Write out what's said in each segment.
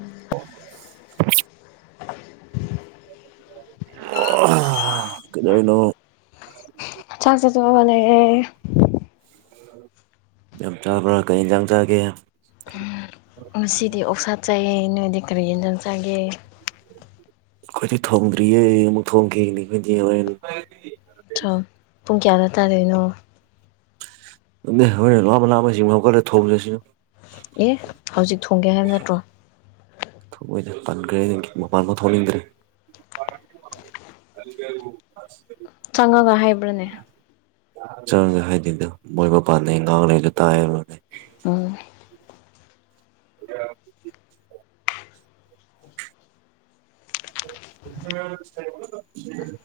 ꯑꯣ ꯀꯩꯅꯩꯅꯣ ꯆꯥꯛ ꯆ ꯇꯂ ꯆ ꯀꯩ ꯆꯪ ꯆꯒꯦ ꯉꯁꯤꯗꯤ ꯑꯣꯛꯁꯥꯠ ꯆꯥꯏꯌꯦ ꯅꯣꯏꯗꯤ ꯀꯔꯤ ꯌꯦꯟꯖꯥꯡ ꯆꯥꯏꯒꯦ ꯑꯩꯈꯣꯏꯗꯤ ꯊꯣꯡꯗ꯭ꯔꯤꯌꯦ ꯑꯃꯨꯛ ꯊꯣꯡꯈꯤꯅꯤ ꯑꯩꯈꯣꯏꯗꯤ ꯍꯦꯟ ꯣ ꯄꯨꯡ ꯀꯌꯥꯗ ꯇꯥꯔꯅꯣ ꯍꯣꯔꯣꯏ ꯂꯕ ꯂꯥꯑ ꯑꯃ ꯆꯤꯡ ꯍꯧꯀꯠꯂꯦ ꯊꯣꯡꯖꯁꯤꯅ ꯑꯦ ꯍꯧꯖꯤꯛ ꯊꯣꯡꯒꯦ ꯍꯥꯏꯕ ꯅꯠꯇ꯭ꯔꯣ ꯃꯣꯏꯗ ꯄꯟꯈ꯭ꯔꯦ ꯃꯄꯥꯟ ꯐ ꯊꯣꯛꯅꯤꯡꯗ꯭ꯔꯦ ꯀ ꯆꯪꯉꯒ ꯍꯥꯏꯕ꯭ꯔꯅꯦ ꯆꯪꯒꯦ ꯍꯥꯏꯗꯤꯗꯣ ꯃꯣꯏ ꯃꯄꯥꯟꯗ ꯉꯥꯡꯉꯩꯗ ꯇꯥꯏꯔꯅꯦ ꯎꯝ ꯑꯣ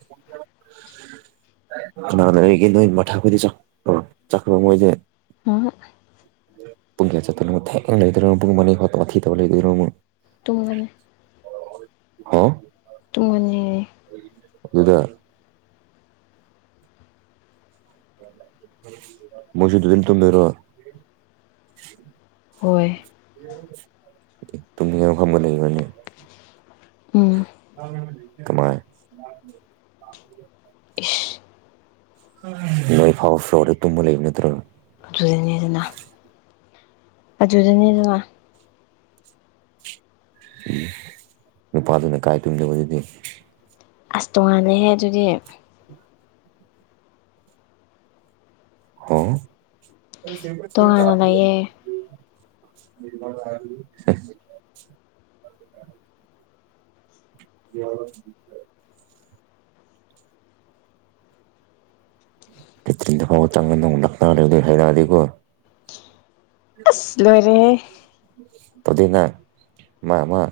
[inaudible] ꯀꯅꯥꯅ ꯑꯩꯒꯤ ꯅꯣꯏ ꯃꯊꯛꯈꯗꯤ ꯆꯈ꯭ꯔ ꯆꯠꯈ꯭ꯔꯣ ꯃꯣꯏꯁꯦ ꯎꯝ ꯄꯨꯡꯌꯥ ꯆ ꯊ ꯂꯩꯨꯡ ꯊꯤ ꯇ ꯂꯩꯣꯏꯔ ꯇꯨꯡꯒꯅꯤ ꯍ ꯇꯨꯝꯒꯅꯤ ꯑꯗꯨꯗ ꯃꯁꯤꯗꯤꯟ ꯇ ꯃꯔꯣ ꯍꯣꯏ ꯇꯨꯅ ꯈꯝꯕ ꯂꯩ ꯃꯅꯤꯅꯦ ꯎꯝ ꯁꯥꯏ ꯏꯁ ꯅꯣꯏ ꯐꯥꯎꯔ ꯁꯔ ꯇꯨꯝꯃ ꯂꯩ ꯏꯕ ꯅꯠꯇ꯭ꯔꯣ ꯑꯗꯨꯗꯅꯤ ꯑꯗꯨꯅ ꯍꯧꯗꯅꯤꯗ ꯎꯝ ꯅꯨꯄꯥꯗꯨꯅ ꯀꯥꯏ ꯇꯨꯝꯗꯕꯗꯨꯗꯤ ꯑꯁ ꯇꯣꯉꯥꯜꯅꯦꯍꯦ ꯑꯗꯨꯗꯤ [unintelligible] ꯇꯣꯉꯥꯟꯅ ꯂꯩꯌꯦ [inaudible] [unintelligible] [inaudible] ꯌꯥꯕ ꯔꯠꯇꯔꯤꯟ ꯍꯣ ꯇꯪꯅ ꯂꯈꯅꯧ ꯂꯩꯔꯗꯤ ꯍꯩꯗꯔꯥꯗꯤꯒꯣ ꯑꯁꯂꯔꯤꯦ ꯇꯗꯨꯅ ꯃꯥ ꯃꯥ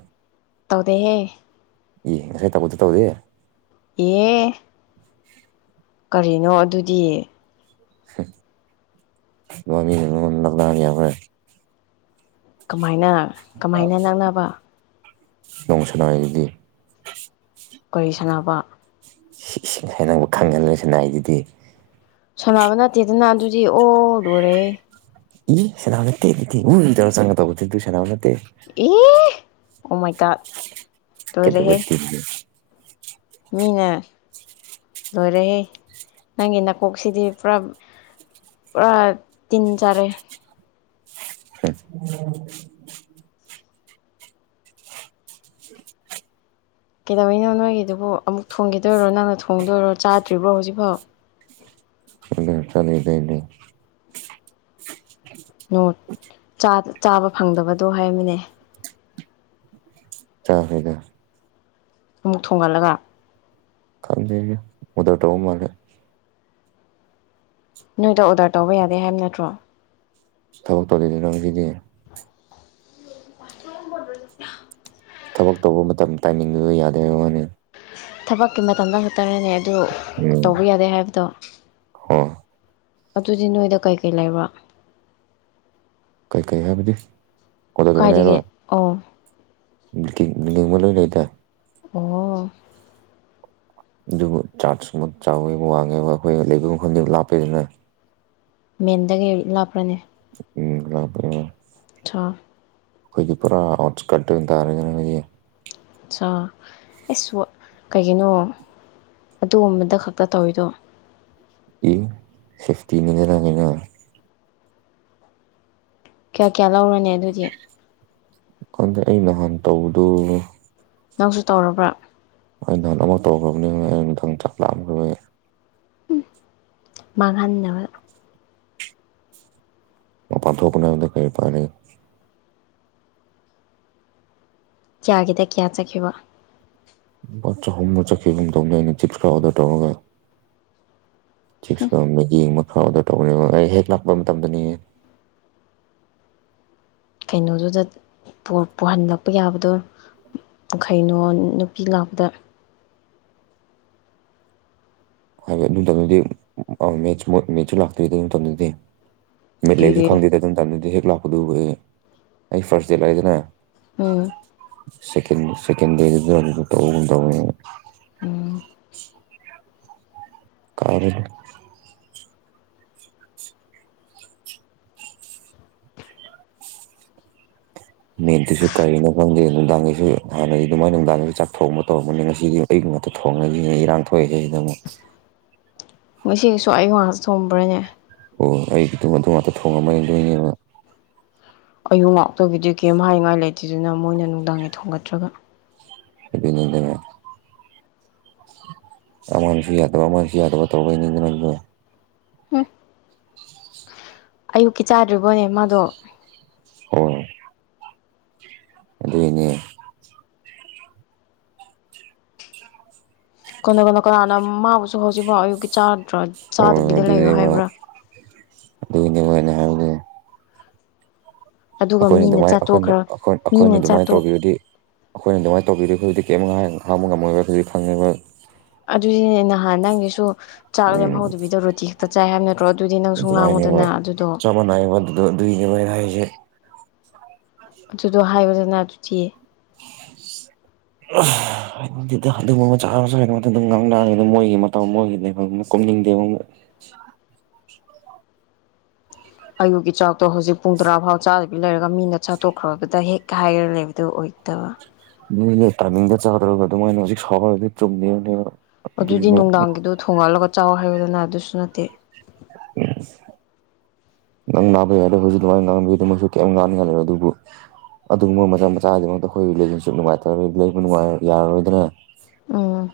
ꯇꯧꯗꯦꯦ ꯏ ꯉꯁꯥꯏ ꯊꯕꯛꯇ ꯇꯧꯗꯦ ꯑꯦ [unintelligible] [inaudible] ꯀꯔꯤꯅꯣ ꯑꯗꯨꯗꯤ [unintelligible] ꯀꯃꯥꯏꯅ ꯀꯃꯥꯏꯅ ꯅꯛꯅꯕ ꯅꯣꯡ ꯁꯅꯥꯏꯗꯤ ꯋꯥꯔꯤ ꯁꯥꯟꯅꯕ ꯁꯤꯁ ꯅꯪꯕꯨ ꯈꯪꯍꯜꯂꯣꯏꯁꯤꯅꯏꯗꯨꯗꯤ ꯁꯣꯂꯅꯕ ꯅꯠꯇꯦꯗꯅ ꯑꯗꯨꯗꯤ ꯑꯣ ꯂꯣꯔꯦ ꯏ ꯁꯅꯥꯥꯟꯅꯠꯇꯦꯤ ꯎ ꯏꯗꯔ ꯆꯪꯒ ꯇꯒꯣꯗꯗꯨ ꯁꯅꯥꯥꯡꯅꯠꯇꯦ ꯑꯦ ꯑꯣꯃꯥꯏꯀꯥ ꯀꯦꯗꯕꯨꯇ ꯃꯤꯟꯅ ꯂꯣꯏꯔꯍꯦ ꯅꯪꯒꯤ ꯅꯥꯀꯣꯛꯁꯤꯗꯤ ꯄꯨꯔꯥ ꯄꯔꯥ ꯇꯤꯟ ꯆꯔꯦ ꯍ [unintelligible] [inaudible] ꯀꯩꯗꯧꯩꯅꯣ ꯅꯣꯏꯒꯤꯗꯨꯕꯨ ꯑꯃꯨꯛ ꯊꯣꯡꯈꯤꯗꯣꯏꯔꯣ ꯅꯪꯅ ꯊꯣꯡꯗꯣꯏꯔꯣ ꯆꯥꯗ꯭ꯔꯤꯕ꯭ꯔꯣ ꯍꯧꯖꯤꯛꯐꯥꯎ ꯆ ꯂꯩ ꯂꯩ ꯂꯩ [unintelligible] [inaudible] ꯆꯥꯕ ꯐꯪꯗꯕꯗꯣ ꯍꯥꯏꯔꯝꯃꯤꯅꯦ ꯆ ꯍꯩꯗ ꯃꯨꯛ ꯊꯣꯡꯒꯠꯂꯒ ꯀꯗ ꯎꯗꯔꯗꯣ ꯃꯥꯔꯦ ꯅꯣꯏꯗ ꯑꯣꯔꯗꯔ ꯇꯧꯕ ꯌꯥꯗꯦ ꯍꯥꯏꯕ ꯅꯠꯇ꯭ꯔꯣ ꯊꯕꯛ ꯇꯧ ꯂꯩꯗꯨ ꯅꯪꯒꯤꯗꯤ [unintelligible] [inaudible] ꯊꯕꯛ ꯇꯧꯕ ꯃꯇꯝ ꯇꯥꯏꯃꯤꯡꯗꯨꯗ ꯌꯥꯗꯔ ꯋꯥꯅꯤ ꯊꯕꯛꯀꯤ ꯃꯇꯝꯗ ꯉꯛꯇꯅꯦꯅꯦ ꯑꯗꯨ ꯎꯝ ꯇꯧꯕ ꯌꯥꯗꯦ ꯍꯥꯏꯕꯗꯣ ꯍꯣ ꯑꯗꯨꯗꯤ ꯅꯣꯏꯗ ꯀꯩꯀꯩ ꯂꯩꯕ ꯀꯩꯀꯩ ꯍꯥꯏꯕꯗꯤ ꯑꯣꯀꯥꯏꯖꯒꯦ ꯑꯣ ꯕꯤꯡ ꯕꯤꯜꯗꯤꯡ ꯑꯃ ꯂꯣꯏ ꯂꯩꯗ ꯑꯣ ꯑꯗꯨꯕꯨ ꯆꯥꯔꯖ ꯑꯃ ꯆꯥꯎꯋꯦꯕ ꯋꯥꯡꯉꯦꯕ ꯑꯩꯈꯣꯏ ꯂꯩꯕ ꯈꯟꯗꯕ ꯂꯥꯞꯄꯗꯅ ꯃꯦꯟꯗꯒꯩ ꯂꯥꯞꯄ꯭ꯔꯅꯦ ꯎꯝꯄꯦ ꯆ [unintelligible] [inaudible] ꯑꯩꯈꯣꯏꯒꯤ ꯄꯨꯔꯥ ꯑꯥꯎꯠꯀꯠ ꯑꯣꯏꯅ ꯇꯥꯔꯦꯗꯤꯅ ꯍꯥꯏꯈꯣꯏꯒꯤ ꯑꯆꯥꯥ ꯑꯩꯁꯨ ꯀꯩꯒꯤꯅꯣ ꯑꯗꯨꯒꯨꯝꯕꯗ ꯈꯛꯇ ꯇꯧꯔꯤꯗꯣ ꯏ ꯁꯦꯐꯇꯤꯅꯦꯗꯅꯉꯩꯅ ꯀꯌꯥ ꯀꯌꯥ ꯂꯧꯔꯅꯤ ꯑꯗꯨꯗꯤ ꯀꯥꯟꯗ ꯑꯩ ꯅꯍꯥꯟ ꯇꯧꯕꯗꯣ ꯅꯪꯁꯨ ꯇꯧꯔꯕ꯭ꯔꯥ ꯑꯩ ꯅꯍꯥꯟ ꯑꯃ ꯇꯧꯈ꯭ꯔꯕꯅꯤ ꯑꯩꯩꯅ ꯃꯊꯪ ꯆꯥꯛ ꯂꯥꯛꯑꯝꯈꯕ ꯎꯝ ꯃꯥꯕ ꯑꯄꯥ ꯊꯄꯅꯦ ꯀꯩ ꯄꯅꯤ ꯀꯌꯥꯒꯤꯗ ꯀꯌꯥ ꯆꯠꯈꯤꯕ ꯕꯆꯥ ꯍꯣꯅ ꯆꯈꯤꯦꯒꯨꯝ ꯇꯧꯗ ꯑꯩꯅ ꯆꯤꯛꯀꯥ ꯑꯣꯗꯔ ꯇꯧꯔꯒ ꯆꯁꯀꯣꯝꯃꯤꯒꯤ ꯍꯥꯎ ꯑꯗꯨ ꯇꯧꯕꯅꯤ ꯑꯩ ꯍꯦꯛ ꯂꯥꯛꯄ ꯃꯇꯝꯗꯅꯤꯌꯦ ꯀꯩꯅꯣꯗꯨꯗ ꯄꯍꯜꯂꯛꯄ ꯌꯥꯕꯗꯣ ꯀꯩꯅꯣ ꯅꯨꯄꯤ ꯉꯥꯛꯄꯗ ꯍꯥꯏꯕ ꯗꯤ ꯃꯦꯠꯆꯨ ꯂꯥꯛꯇ꯭ꯔꯤꯗꯤ ꯅꯨꯡꯇꯗꯨꯗꯤ ꯃꯤꯠꯂꯕꯁꯨ ꯑꯦ ꯈꯪꯗꯦꯗ ꯑꯗꯨꯝ ꯇꯝꯗꯗꯤ ꯍꯦꯛ ꯂꯥꯛꯄꯗꯨꯕꯨ ꯑꯩ ꯐꯥꯔꯁ ꯗꯦꯠ ꯂꯥꯛꯏꯗꯅ ꯎꯝ ꯁꯀꯦꯟꯀꯦꯟ ꯗ ꯇꯧꯕꯗ ꯎꯝ ꯀꯔꯤ ꯃꯤꯦꯠꯇꯨꯁꯨ ꯀꯔꯤꯅꯣ ꯈꯪꯗꯦ ꯅꯨꯡꯗꯥꯡꯒꯤꯁꯨ ꯍꯥꯟꯅꯗꯤ ꯑꯗꯨꯃꯥꯏ ꯅꯨꯡꯗꯥꯡꯒꯤꯁꯨ ꯆꯥꯛ ꯊꯣꯡꯑꯕ ꯇꯧꯔꯝꯕꯅꯦ ꯉꯁꯤꯗꯤ ꯊꯣꯡꯉꯁꯤꯅ ꯏꯔꯥꯡ ꯊꯣꯛꯏꯈꯩꯁꯤꯗ ꯑꯃꯨꯛ ꯉꯁꯨ ꯑꯩ ꯉꯍꯥꯛꯇ ꯊꯣꯕ꯭ꯔꯅꯦ ꯑꯣ ꯑꯩꯒꯤ ꯑꯗꯨꯝ ꯑꯗꯨ ꯉꯥꯛꯇ ꯊꯣꯡꯉꯃ ꯌꯦꯡꯗꯣꯏꯅꯦꯕ ꯑꯌꯨ ꯉꯥꯛꯇꯒꯤꯗꯤ ꯀꯩꯝ ꯍꯥꯏꯉꯥꯏ ꯂꯩꯇ꯭ꯗꯨꯅ ꯃꯣꯏꯅ ꯅꯨꯡꯗꯥꯡꯒꯤ ꯊꯣꯡꯒꯠꯇ꯭ꯔꯒ ꯑꯗꯨꯗꯅꯦ ꯑꯃꯥꯡꯁꯨ ꯌꯥꯗ ꯑꯃꯥꯡꯁꯨ ꯌꯥꯗꯕ ꯇꯧꯗꯅꯗ ꯎꯝ ꯑꯌꯨꯛꯀꯤ ꯆꯥꯗ꯭ꯔꯤꯕꯣꯅꯦ ꯃꯥꯗꯣ ꯑꯣ ꯑꯗꯨꯅꯦ ꯀꯩꯅꯣ ꯀꯅ ꯀ ꯑꯅꯃꯥꯎꯁꯦ ꯍꯧꯖꯤꯛꯐꯥꯎ ꯑꯌꯨꯛꯀꯤ ꯆꯥꯗ꯭ꯔ ꯍꯣꯏ ꯆꯥꯗꯕꯤꯗ ꯂꯩꯌꯣ ꯑꯗꯨꯅꯦꯕ ꯍꯥꯏꯕ꯭ꯔꯥ ꯑꯗꯨꯒꯤꯅꯦꯕ ꯑꯩꯅ ꯍꯥꯏꯕꯗꯤ ꯑꯗꯨꯒ ꯑꯩꯈꯣꯏꯅ ꯃꯤꯅ ꯑꯗꯨꯃꯥꯏꯅ ꯑꯩꯈꯣꯏꯅ ꯆꯥꯠꯇꯣꯛꯈ꯭ꯔ ꯑꯩꯈꯣꯏꯅ ꯃꯤꯅ ꯑꯗꯨꯃꯥꯏꯅ ꯆꯥꯠꯇꯣꯛ ꯇꯧꯕꯤꯔꯗꯤ ꯑꯩꯈꯣꯏꯅ ꯑꯗꯨꯃꯥꯏꯅ ꯇꯧꯕꯤꯔ ꯍꯧꯖꯤꯛꯇꯛ ꯀꯔꯤ ꯍꯥꯡꯕ ꯉꯝꯃꯣꯏꯕ ꯍꯧꯖꯤꯛ ꯈꯪꯉꯤꯕ ꯑꯗꯨꯅꯦ ꯅꯍꯥꯟ ꯅꯪꯒꯤꯁꯨ ꯆꯥꯛ ꯎꯝ ꯂꯦꯝꯍꯧꯗꯕꯤꯗ ꯔꯣꯇꯤ ꯈꯦꯛꯇ ꯆꯥꯏ ꯍꯥꯏꯕ ꯅꯠꯇ꯭ꯔꯣ ꯑꯗꯨꯗꯤ ꯅꯪ ꯁꯨꯡ ꯉꯥꯡꯉꯨꯗꯅ ꯑꯗꯨꯗꯣ ꯒꯤꯃꯩ ꯔ ꯍꯥꯏꯁꯦ ꯑꯗꯨꯗꯣ ꯍꯥꯏꯕꯗꯅ ꯑꯗꯨꯗꯤꯌꯦ [inaudible] ꯑꯗꯨꯒꯨꯝꯕ ꯃꯆꯥ ꯃꯆꯥ ꯑꯗꯨꯝ ꯉꯥꯡꯅꯦ ꯑꯗꯨꯝ ꯃꯣꯏꯒꯤ ꯃꯇꯧ ꯃꯣꯏꯒꯤ ꯂꯩꯕ ꯀꯅꯤꯡꯗꯦ ꯑꯌꯨꯛꯀꯤ ꯆꯥꯛꯇꯣ ꯍꯧꯖꯤꯛ ꯄꯨꯡ ꯇꯔꯥꯐꯥꯎ ꯆꯥꯗꯕꯤ ꯂꯩꯔꯒ ꯃꯤꯅ ꯆꯥꯠꯇꯣꯛꯈ꯭ꯔꯕꯗ ꯍꯦꯛ ꯍꯥꯏꯔ ꯂꯩꯦꯕꯗ ꯑꯣꯏ ꯎꯠꯇꯕ ꯅꯣꯏꯅꯦ ꯇꯥꯏꯃꯤꯡꯗ ꯆꯥꯗ꯭ꯔꯕ ꯑꯗꯨꯣ ꯃꯣꯏꯅ ꯍꯧꯖꯤꯛ ꯁꯔꯗꯤ ꯆꯨꯝꯗꯕꯅꯦ ꯑꯗꯨꯗꯤ ꯅꯨꯡꯗꯥꯡꯒꯤꯗꯣ ꯊꯣꯡꯉꯠꯂꯒ ꯆꯥꯎ ꯍꯥꯏꯕꯗꯅ ꯑꯗꯨꯁꯨ ꯅꯠꯇꯦ [inaudible] ꯉꯪ ꯅꯥꯕꯩ ꯌꯥꯏꯗꯣ ꯍꯧꯖꯤꯛ ꯑꯗꯨꯃꯥꯏꯅ ꯉꯥꯡꯕꯒꯤꯗ ꯃꯁꯨ ꯀꯩꯝ ꯉꯥꯡꯅꯤ ꯈꯜꯂꯔꯣ ꯑꯗꯨꯕꯨ ꯑꯗꯨꯒꯨꯝꯕ ꯃꯆꯥ ꯃꯆꯥꯗꯤꯃꯛꯇ ꯑꯩꯈꯣꯏ ꯔꯤꯂꯦꯁꯟꯁꯤꯞ ꯅꯨꯡꯉꯥꯏꯇ ꯂꯩꯕ ꯥꯏ ꯌꯥꯔꯔꯣꯏꯗꯅ ꯎ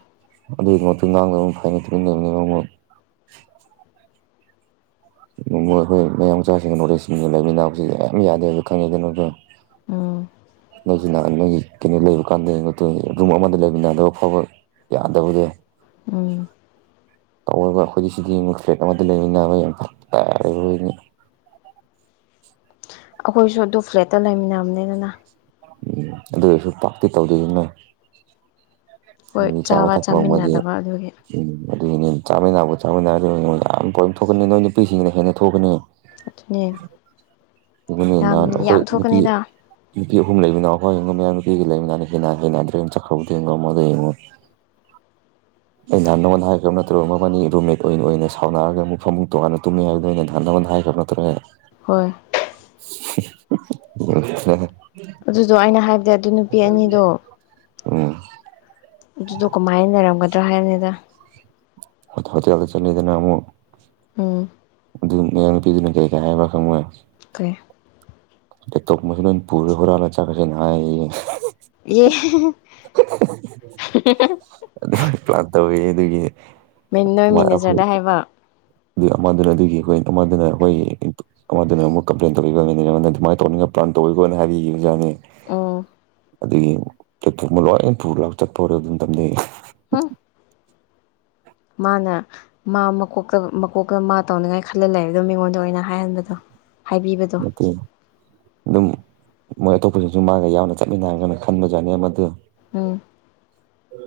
ꯑꯗꯨꯗ ꯃꯠꯇ ꯉ ꯐꯥꯏꯩꯅ ꯇꯅꯤꯉ ꯃꯣꯏ ꯑꯩꯈꯣꯏ ꯃꯌꯥꯝ ꯃꯆꯥꯁꯤꯡ ꯅꯣꯂꯦꯖꯁꯤꯡ ꯂꯩꯃꯤꯟꯅꯕꯁꯤ ꯌꯥꯝ ꯌꯥꯗꯦ ꯍꯥꯏꯕ ꯈꯪꯉꯤ ꯑꯗꯨꯅ [inaudible] ꯎꯝ ꯅꯪꯁꯨ ꯅꯪꯒꯤ ꯀꯩꯅꯣ ꯂꯩꯕ ꯀꯥꯟꯗ ꯔꯨꯝ ꯑꯃꯗ ꯂꯩꯕ ꯅꯥꯗꯕ ꯐꯥꯎꯕ ꯌꯥꯗꯕꯨꯗꯤ ꯎꯝ ꯇꯧꯔꯒ ꯑꯩꯈꯣꯏꯗꯤ ꯁꯤꯗꯤꯣꯏ ꯊ꯭ꯔꯦꯠ ꯑꯃꯠꯇ ꯂꯩꯅꯤ ꯑꯩ ꯌꯥꯝ ꯐ ꯇꯥꯦꯅꯤ [inaudible] ꯑꯩꯈꯣꯏꯁꯨ ꯑꯗꯨ ꯐ꯭ꯂꯦꯠꯇ ꯂꯩꯃꯤꯟꯅꯕꯅꯤꯅꯅ ꯎꯝ ꯑꯗꯨꯗꯁꯨ ꯄꯥꯛꯇꯤ ꯇꯧꯗꯣꯏꯁꯤꯅꯦ ꯍꯣꯏ ꯎꯝ ꯆꯥꯎꯥ ꯆꯥꯕ ꯊꯛ ꯃ ꯃ ꯆꯥꯃꯤꯟꯅꯗꯕ ꯑꯗꯨꯒꯤ ꯎꯝ ꯑꯗꯨꯒꯤꯅꯤ ꯆꯥꯃꯤꯟꯅꯕ ꯆꯥꯃꯤꯟꯅꯔ ꯑꯗꯨ ꯑꯩꯉꯣꯟꯗ ꯌꯥꯝ ꯄꯣꯏꯝ ꯊꯣꯛꯀꯅꯤ ꯅꯣꯏ ꯅꯨꯄꯤꯁꯤꯡꯁꯤꯅ ꯍꯦꯟꯅ ꯊꯣꯛꯀꯅꯤ ꯅꯤ ꯑꯗꯨꯅꯤꯅ ꯑꯩꯈꯣꯏ ꯅꯨꯄꯤ ꯅꯨꯄꯤ ꯑꯍꯨꯝ ꯂꯩꯕꯅ ꯑꯩꯈꯣꯏ ꯃꯌꯥꯝꯅ ꯀꯤꯒ ꯂꯩꯃꯤꯅ ꯍꯅꯥ ꯍꯅꯥꯗ꯭ꯔꯔꯤ ꯆꯈꯗꯒꯣ ꯃꯗꯉꯣ ꯑꯩꯅꯍꯥꯟꯃꯣꯟ ꯍꯥꯏꯈ꯭ꯔꯕ ꯅꯠꯇ꯭ꯔꯕ ꯃꯅꯤ ꯔꯨꯝꯃꯦꯠ ꯑꯣꯏꯅ ꯁꯥꯎꯅꯔꯒꯨꯛ ꯐꯃꯨ ꯇꯣꯉꯥꯟꯅ ꯇꯨꯝꯃꯦ ꯍꯥꯏꯕꯗꯨꯗ ꯑꯩꯅ ꯅꯍꯥꯟꯃꯜ ꯍꯥꯏ ꯍꯥꯏꯥꯏꯐꯞꯅꯠꯇꯧꯒꯦ ꯍꯣꯏ [inaudible] ꯑꯗꯨꯗꯣ ꯑꯩꯅ ꯍꯥꯏꯕꯗꯤ ꯑꯗꯨ ꯅꯨꯄꯤ ꯑꯅꯤꯗꯣ ꯑꯣ ꯑꯗꯨꯗꯣ ꯀꯃꯥꯏꯅ ꯂꯩꯔꯝꯒꯗ꯭ꯔꯣ ꯍꯥꯏꯅꯤꯗ ꯍ ꯍꯧ ꯀꯗ ꯆꯠꯗꯅ ꯑꯃꯨ ꯎꯝ ꯑꯗꯨ ꯃꯌꯥꯝ ꯅꯨꯄꯤꯗꯨꯅ ꯀꯩ ꯀ ꯍꯥꯏꯕ ꯈꯪꯉꯣꯏ ꯀꯩ ꯇꯣꯛꯞ ꯃꯁ ꯄꯨꯔꯦ ꯍꯔꯂ ꯆꯀꯁꯤꯦ ꯅ ꯌꯦ ꯇꯧꯋꯤ ꯑꯗꯨꯒꯤ ꯅꯣꯏ ꯑꯩꯈꯣꯏ ꯃꯦꯅꯦꯖꯔꯗ ꯍꯥꯏꯕ ꯑꯗꯨ ꯑꯃꯗꯨꯅ ꯑꯗꯨꯒꯤꯣꯏ ꯑꯃꯗꯨꯅ ꯑꯩꯈꯣꯏꯒꯤ ꯑꯃꯗꯨꯅ ꯑꯃꯨꯛ ꯀꯝꯄ꯭ꯂꯦꯟ ꯇꯧꯕꯤ ꯑꯗꯨꯃꯥꯏꯅ ꯇꯧꯅꯤꯡ ꯄꯥꯟ ꯇꯋꯤꯀꯣꯅ ꯍꯥꯏꯕꯤꯈꯤꯕ ꯑꯣꯖꯥꯅꯦ ꯑ ꯑꯗꯒꯤ ꯆꯊꯣꯛꯃ ꯂꯣꯏ ꯄꯨ ꯂ ꯆꯠꯄ ꯍꯧꯔꯣ ꯑꯗꯨꯝ ꯇꯝꯖꯩ ꯍꯥ ꯃꯥꯅ ꯃꯥ ꯃꯀꯣꯛꯇ ꯃꯀꯣꯛꯇ ꯃꯥ ꯇꯧꯅꯉꯥꯏ ꯈꯜꯂ ꯂꯩꯕꯗꯣ ꯃꯤꯉꯣꯟꯗ ꯑꯣꯏꯅ ꯍꯥꯏꯍꯟꯕꯗꯣ ꯍꯥꯏꯕꯤꯕꯗꯣ ꯅ ꯑꯗꯨ ꯑꯗꯨꯝ ꯃꯣꯏ ꯑꯇꯣꯞꯄꯁꯤꯡꯁꯨ ꯃꯥꯒ ꯌꯥꯅ ꯆꯠꯃꯤꯟꯅꯔꯒꯅ ꯈꯟꯕꯖꯥꯅꯤ ꯃꯗꯨ ꯎꯝ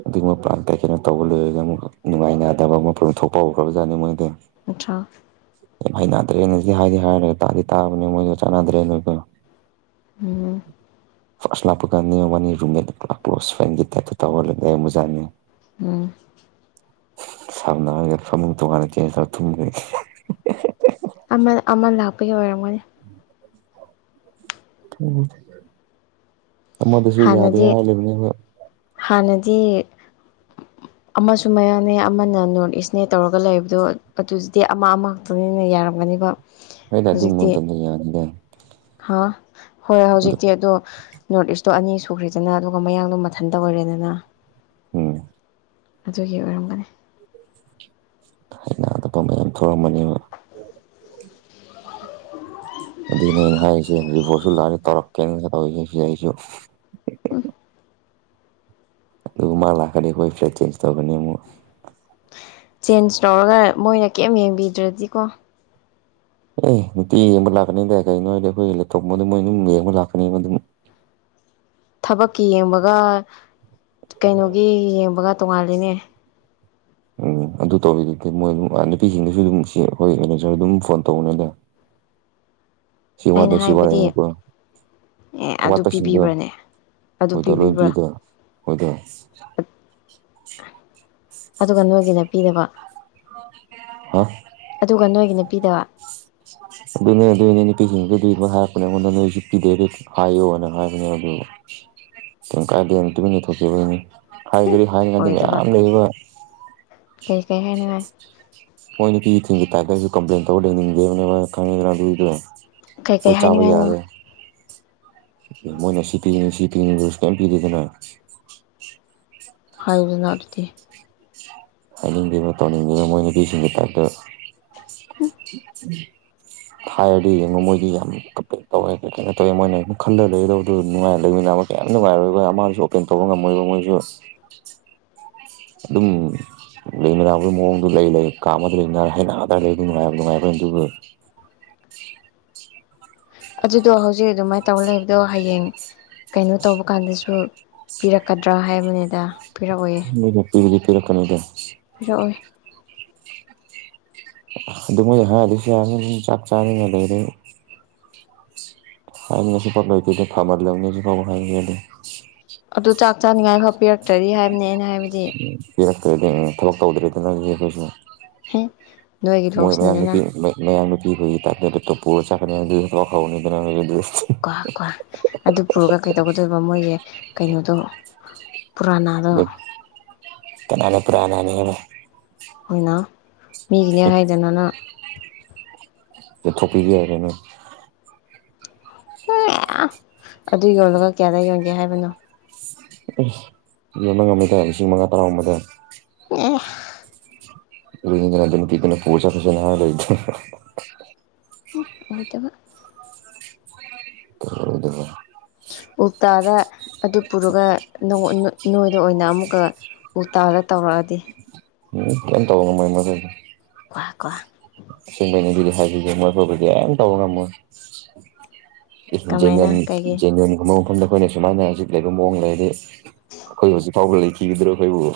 ꯑꯗꯨꯒꯨꯝꯕꯥꯟ ꯀꯩ ꯀꯩꯅꯣ ꯇꯧꯕ ꯂꯣꯏꯔꯒ ꯑꯃꯨꯛ ꯅꯨꯡꯉꯥꯏꯅꯗꯕ ꯃꯐꯝ ꯊꯣꯛꯄ ꯍꯧꯈ꯭ꯔꯕꯖꯠꯅꯤ ꯃꯣꯏꯗ ꯅꯠꯇ꯭ꯔꯥ ꯍꯥꯏ ꯗ꯭ꯔꯦꯅ ꯁꯤ ꯍꯥꯏꯗꯤ ꯍꯥꯏꯔꯒ ꯇꯥꯗꯤ ꯥꯕꯅꯤ ꯃ ꯆꯅꯥꯗ꯭ꯔꯦ ꯅ ꯎꯝ ꯐꯥꯔꯁ ꯂꯥꯞꯄꯀꯥꯟꯅꯤ ꯋꯥꯅꯤ ꯔꯨꯝꯃꯦ ꯄꯨꯔꯥ ꯀ꯭ꯂꯣꯁ ꯐ꯭ꯔꯦꯟꯒꯤ ꯇꯠꯇ ꯇꯧꯍꯜꯂꯏ ꯃꯨꯖꯥꯅꯤ ꯎꯝ ꯁꯝꯅꯒ ꯁꯃꯨ ꯇꯣꯉꯔ ꯆ ꯊꯨꯡ ꯑꯃ ꯑꯃ ꯂꯥꯛꯄꯒꯤ ꯑꯣꯏꯔꯝꯒꯅꯤ ꯎ ꯃꯗꯁꯨ ꯌꯥꯗꯦ ꯍꯥꯟꯅꯗꯤ ꯍꯥꯏꯂꯕꯅꯦ ꯍꯥꯟꯅꯗꯤ ꯎ ꯑꯃꯁꯨ ꯃꯌꯥꯅꯦ ꯑꯃꯅ ꯅꯣꯔꯠ ꯏꯁꯅꯦ ꯇꯧꯔꯒ ꯂꯩꯕꯗꯣ ꯑꯗꯨꯗꯤ ꯑꯃ ꯑꯃꯈꯛꯇꯅꯤꯅ ꯌꯥꯔꯝꯒꯅꯦꯕ ꯍꯗ ꯑꯗꯨꯃꯗꯦ ꯍꯥꯥꯎ ꯍꯣꯏꯣꯏ ꯍꯧꯖꯤꯛꯇꯤ ꯑꯗꯣ ꯅꯣꯔꯠ ꯏꯁꯇꯣ ꯑꯅꯤ ꯁꯨꯈ꯭ꯔꯦꯗꯅ ꯑꯗꯨꯒ ꯃꯌꯥꯡꯗꯣ ꯃꯊꯟꯇ ꯑꯣꯏꯔꯦꯗꯅ ꯎꯝ ꯑꯗꯨꯒꯤ ꯑꯣꯏꯔꯝꯒꯅꯤ ꯑꯩꯅ ꯑꯇꯣꯞꯄ ꯃꯌꯥꯝ ꯊꯣꯛꯔꯝꯑꯥꯃꯅꯤꯕ ꯅꯦ ꯍꯥꯏꯁꯦꯔꯤꯁꯜꯥꯔ ꯇꯔꯛꯀ ꯇ ꯁꯤꯁꯨ ꯗ ꯑꯗꯨꯒ ꯃꯥ ꯂꯥꯛꯀꯅꯤ ꯑꯩꯈꯣꯏ ꯐ꯭ꯂ ꯆꯦꯟꯖ ꯇꯧꯒꯅꯤ ꯑꯃꯨꯛ ꯆꯦꯟꯖ ꯇꯧꯔꯒ ꯃꯣꯏꯅ ꯀꯔꯤꯝ ꯌꯦꯡꯕꯤꯗ꯭ꯔꯗꯤꯀꯣ ꯑꯦ ꯅꯨꯡꯇꯤ ꯌꯦꯡꯕ ꯂꯥꯛꯀꯅꯤꯗꯗꯥꯏ ꯀꯩꯅꯣ ꯍꯥꯏꯗꯤ ꯑꯩꯈꯣꯏ ꯂꯦꯞꯇꯣꯞ ꯑꯗꯨ ꯃꯣꯏ ꯑꯗꯨꯝ ꯌꯦꯡꯕ ꯂꯥꯛꯀꯅꯤ ꯑꯗꯨꯝ ꯗ ꯊꯕꯛꯀꯤ ꯌꯦꯡꯕꯒ ꯀꯩꯅꯣꯒꯤ ꯌꯦꯡꯕꯒ ꯇꯣꯉꯥꯜꯂꯤꯅꯦ ꯑꯣ ꯑꯗꯨ ꯇꯧꯕꯤꯗꯨꯒꯦ ꯃꯣꯏ ꯑꯗꯨꯝ ꯅꯨꯄꯤꯁꯤꯡꯗꯁꯨ ꯑꯗꯨꯝ ꯁꯤ ꯑꯩꯈꯣꯏ ꯃꯦꯅꯦꯖꯔ ꯑꯗꯨꯝ ꯐꯣꯟ ꯇꯧꯕꯅꯦꯗ ꯁꯤ ꯑꯩꯅ ꯋꯥꯠꯂꯦ ꯁꯤ ꯋꯥꯠꯂꯦ ꯍꯥꯏꯕꯗꯤ ꯍꯥꯏꯕꯥꯗꯣ ꯑꯦ ꯑꯗꯨ ꯄꯤꯕꯤꯕꯥꯅꯦ ꯍꯣꯏꯗ ꯂꯣꯏ ꯄꯤꯗ ꯍꯣꯏꯗ ꯑꯗꯨꯒ ꯅꯣꯏꯒꯤꯅ ꯄꯤꯅꯕ ꯍꯥ ꯑꯗꯨꯒ ꯅꯣꯏꯒꯤ ꯅꯨꯄꯤꯗꯕ ꯑꯗꯨꯅꯦ ꯑꯗꯨꯅꯦ ꯅꯨꯄꯤꯁꯤꯡꯗꯨ ꯑꯗꯨ ꯍꯥꯏꯔꯛꯄꯅꯦ ꯑꯩꯉꯣꯟꯗ ꯅꯣꯏꯁꯨ ꯄꯤꯗꯦ ꯍꯥꯏꯌꯣꯅ ꯍꯥꯏꯕꯅꯦ ꯑꯗꯨ ꯀ ꯀꯥꯏꯗꯦ ꯇꯨꯃꯤꯟ ꯂꯩꯊꯣꯛꯈꯤꯕꯅꯤ ꯍꯥꯏꯒꯔꯤ ꯍꯗꯤ ꯑꯣꯏꯗꯕ ꯃꯌꯥꯝ ꯂꯩꯕ ꯀꯩ ꯀꯩ ꯍꯥꯏꯅꯤꯡꯉꯥꯏ ꯃꯣꯏ ꯅꯨꯄꯤ ꯊꯤꯝ ꯒꯤ ꯇꯨꯄꯦ ꯑꯦꯁꯨ ꯀꯄ꯭ꯂꯂꯦꯟ ꯊꯧꯅꯤꯕ ꯇꯕꯨ ꯀꯩ ꯀꯩ ꯍꯥꯏꯅꯤꯡꯉꯥꯏꯅꯣ ꯒꯨ ꯍꯥꯏꯌꯨꯗꯥꯅ ꯑꯗꯨꯗꯤ ꯍꯥꯏꯅꯤꯡꯕ ꯑꯃ ꯇꯧꯅꯤꯡꯉꯤꯕ ꯃꯣꯏꯅꯄꯤꯁꯤꯡꯒꯤ ꯇꯥꯏꯞꯇ ꯍꯥꯏꯔꯗꯤ ꯌꯦꯡꯉꯣ ꯃꯣꯏꯗꯤ ꯌꯥꯝ ꯀ ꯇꯧꯋꯦ ꯀꯩꯅꯣ ꯇꯧꯋꯦ ꯃꯣꯏꯅ ꯈꯜꯗ ꯂꯩꯒꯗꯕꯗꯨꯣ ꯅꯨꯡꯉꯥꯏꯔ ꯂꯩꯃꯤꯟꯅ ꯌꯥꯝ ꯅꯨꯡꯉꯥꯏꯔꯣꯏ ꯑꯩꯈꯣꯏ ꯑꯃꯁꯨ ꯑꯣꯄꯦꯟ ꯇꯧꯕ ꯉꯝꯃꯣꯏꯕ ꯃꯣꯏꯁꯨ ꯑꯗꯨꯝ ꯂꯩꯅꯕꯒꯤ ꯃꯑꯣꯡꯗꯨ ꯂꯩ ꯀꯥ ꯑꯃꯗ ꯂꯩꯅ ꯍꯩꯗ ꯂꯩ ꯅꯨꯡꯉꯥꯏꯕ ꯅꯨꯡꯉꯥꯏꯕꯅꯤ ꯑꯗꯨꯕꯨ ꯁꯤ ꯑꯗꯨꯗꯣ ꯍꯧꯖꯤꯛ ꯑꯗꯨꯃꯥꯏꯅ ꯇꯧꯔ ꯂꯩꯕꯗꯣ ꯍꯌꯦꯡ ꯀꯩꯅꯣ ꯇꯧꯕ ꯀꯥꯟꯗꯁꯨ ꯄꯤꯔꯛꯀꯗ꯭ꯔꯥ ꯍꯥꯏꯕꯅꯤꯗ ꯄꯤꯔꯛꯑꯣꯏꯌꯦ ꯄꯤꯔꯛꯇꯔꯀꯅꯗ ꯇꯛꯑꯣ ꯑꯣꯏ ꯑꯗꯨ ꯃꯣꯏꯗꯤ ꯍꯥꯏꯗꯤꯁꯨ ꯌꯥꯅꯤ ꯑꯗꯨꯝ ꯆꯥꯛ ꯆꯥꯅꯤꯡꯅ ꯂꯩꯔꯦ ꯍꯥꯏꯥꯏꯅꯦꯁꯨ ꯐꯥꯎ ꯂꯣꯏꯈꯤꯗꯣ ꯈꯥꯕꯔ ꯂꯧꯅꯦꯁꯨ ꯐꯥꯎ ꯍꯥꯏꯥꯏ ꯑꯗꯨ ꯑꯗꯨ ꯆꯥꯛ ꯆꯥꯅꯤꯉꯥꯏ ꯐꯥꯎ ꯄꯤꯔꯛꯇꯔꯗꯤ ꯍꯥꯏꯕꯅꯦ ꯑꯩꯅ ꯍꯥꯏꯕꯗꯤ ꯀ ꯊꯕꯛ ꯇꯧꯗ꯭ꯔꯦꯗꯅꯗꯤ ꯑꯩꯈꯣꯏꯁꯨ ꯍꯦ ꯅꯣꯏꯒꯤ ꯃꯣꯏ ꯂꯣꯁꯅꯤꯗꯅ ꯃꯌꯝꯕꯒꯤ ꯀꯈꯦ ꯅ ꯇꯣ ꯄꯨꯣꯔ ꯆꯥꯛꯅꯤ ꯄ ꯈꯥꯎꯅꯤꯗꯅ ꯀꯣ ꯀꯣ ꯑꯗꯨ ꯄꯨꯔꯒ ꯀꯩꯗꯧꯒꯗꯣꯏꯕ ꯃꯣꯏꯒꯤ ꯀꯩꯅꯣꯗꯣ ꯄꯨꯔꯥꯅꯥꯗꯣ ꯀꯅ ꯄꯨꯔꯥꯅꯥꯅꯤꯅ ꯑꯣꯏꯅ ꯃꯤꯒꯤꯅꯦ ꯍꯥꯏꯗꯅꯅ ꯏ ꯊꯣꯄꯤꯒꯔꯅ ꯑꯗꯨ ꯌꯣꯜꯂꯒ ꯀꯌꯥꯗ ꯌꯣꯟꯒꯦ ꯍꯥꯏꯕꯅꯣ ꯌ ꯑꯃ ꯑꯃꯗ ꯂꯤꯁꯤꯡ ꯃꯉꯥ ꯇꯔꯥ ꯒꯨꯟꯕꯗ ꯑꯣꯍ ꯔꯍꯤ ꯀꯗꯅ ꯄ ꯀꯅ ꯄꯣꯁ ꯐꯖꯅꯗ ꯑꯣꯏꯣꯏꯗꯕ ꯗ ꯎꯜꯇꯥꯗ ꯑꯗꯨ ꯄꯨꯔꯒ ꯑꯗ ꯑꯣꯏꯅ ꯑꯃꯨꯛꯀ ꯎ ꯇꯥꯜꯒ ꯇꯧꯔꯛꯑꯗꯤ ꯎꯝ ꯀ ꯇꯧꯕ ꯉ ꯃꯥꯏ ꯃꯦ [unintelligible] ꯁꯦꯡꯕꯅꯤ ꯑꯗꯨꯗꯤ ꯍꯥꯏꯁꯤꯁꯦ ꯃꯣꯏ ꯐꯕꯨꯗꯤ ꯑ ꯇꯧꯕ ꯉꯝꯃꯣꯏ [unintelligible] ꯀꯃꯥꯏꯅ ꯀꯩꯒꯤ [inaudible] ꯑꯩꯈꯣꯏꯅ ꯁꯨꯃꯥꯏꯅ ꯍꯧꯖꯤꯛ ꯂꯩꯕ ꯃꯑꯣꯡ ꯂꯩꯔꯗꯤ ꯑꯩꯈꯣꯏ ꯍꯧꯖꯤꯛ ꯐꯥꯎꯕ ꯂꯩꯈꯤꯒꯗ꯭ꯔꯥ ꯑꯩꯈꯣꯏꯕꯨ